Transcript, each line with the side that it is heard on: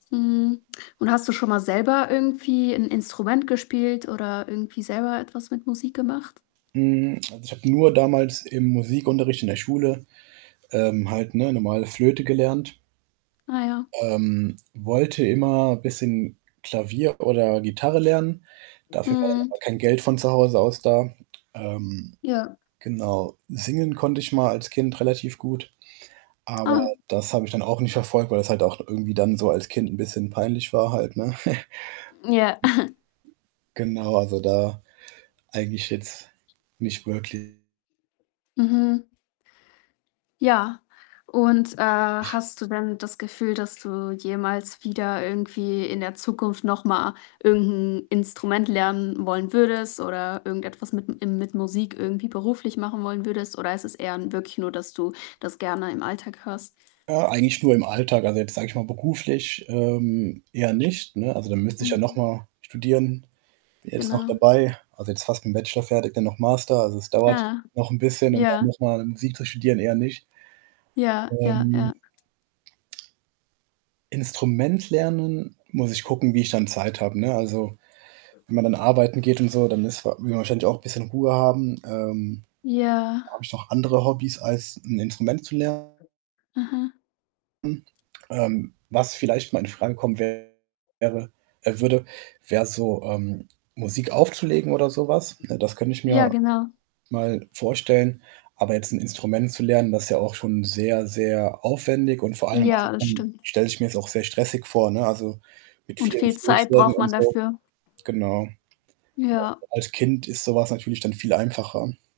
left: Mhm, und hast du schon mal selber irgendwie 'n Instrument gespielt, oder irgendwie selber etwas mit Musik gemacht?
right: Hm, also, ich habe nur damals im Musikunterricht in der Schule, ähm, halt 'ne normale Flöte gelernt
left: Ah, ja.
right: ähm, wollte immer bisschen Klavier oder Gitarre lernen, dafür war dann
left: Mhm.
right: aber kein Geld von zu Hause aus da. Ähm,
left: Ja.
right: genau, singen konnte ich mal als Kind relativ gut, aber
left: Ah.
right: das habe ich dann auch nicht verfolgt, weil das halt auch irgendwie dann so als Kind 'n bisschen peinlich war halt, ne?
left: Ja.
right: Genau, also, da eigentlich jetzt nicht wirklich
left: Mhm. Ja, und, äh,
right: Ich
left: hast du denn das Gefühl, dass du jemals wieder irgendwie in der Zukunft noch mal irgend 'n Instrument lernen wollen würdest, oder irgendetwas mit im mit Musik irgendwie beruflich machen wollen würdest? Oder ist es eher wirklich nur, dass du das gerne im Alltag hörst?
right: Äh, eigentlich nur im Alltag. Also, jetzt sage ich mal, beruflich, ähm, eher nicht, ne? Also, da müsste ich ja noch
left: Mhm.
right: mal studieren. Bin jetzt noch
left: Genau.
right: dabei also, jetzt fast mit 'n Bachelor fertig, dann noch Master also, es dauert
left: Ah,
right: noch 'n bisschen, und da
left: ja.
right: muss man [unintelligible] Musik zu studieren, eher nicht.
left: Ja, ja,
right: Ähm.
left: ja.
right: Instrument lernen, muss ich gucken, wie ich dann Zeit habe, ne? Also, wenn man dann arbeiten geht und so, dann ist will man wahrscheinlich auch bisschen Ruhe haben. Ähm,
left: Ja.
right: habe ich noch andere Hobbys als 'n Instrument zu ler
left: Aha.
right: nen. Ähm, was vielleicht mal in Frage kommen wäre äh, würde, wäre so, ähm, Musik aufzulegen, oder so was, ne, das könnte ich
left: Ja,
right: mir
left: genau.
right: mal vorstellen. Aber jetzt 'n Instrument zu lernen, das ist ja auch schon sehr, sehr aufwendig und vor allem
left: Ja, das
right: [unintelligible]
left: stimmt.
right: stelle ich mir das auch sehr stressig vor, ne? Also, mit
left: Und
right: vielen
left: viel Zeit braucht
right: [unintelligible] und
left: man
right: so,
left: dafür.
right: genau,
left: Ja.
right: [unintelligible] als Kind ist so was natürlich dann viel einfacher.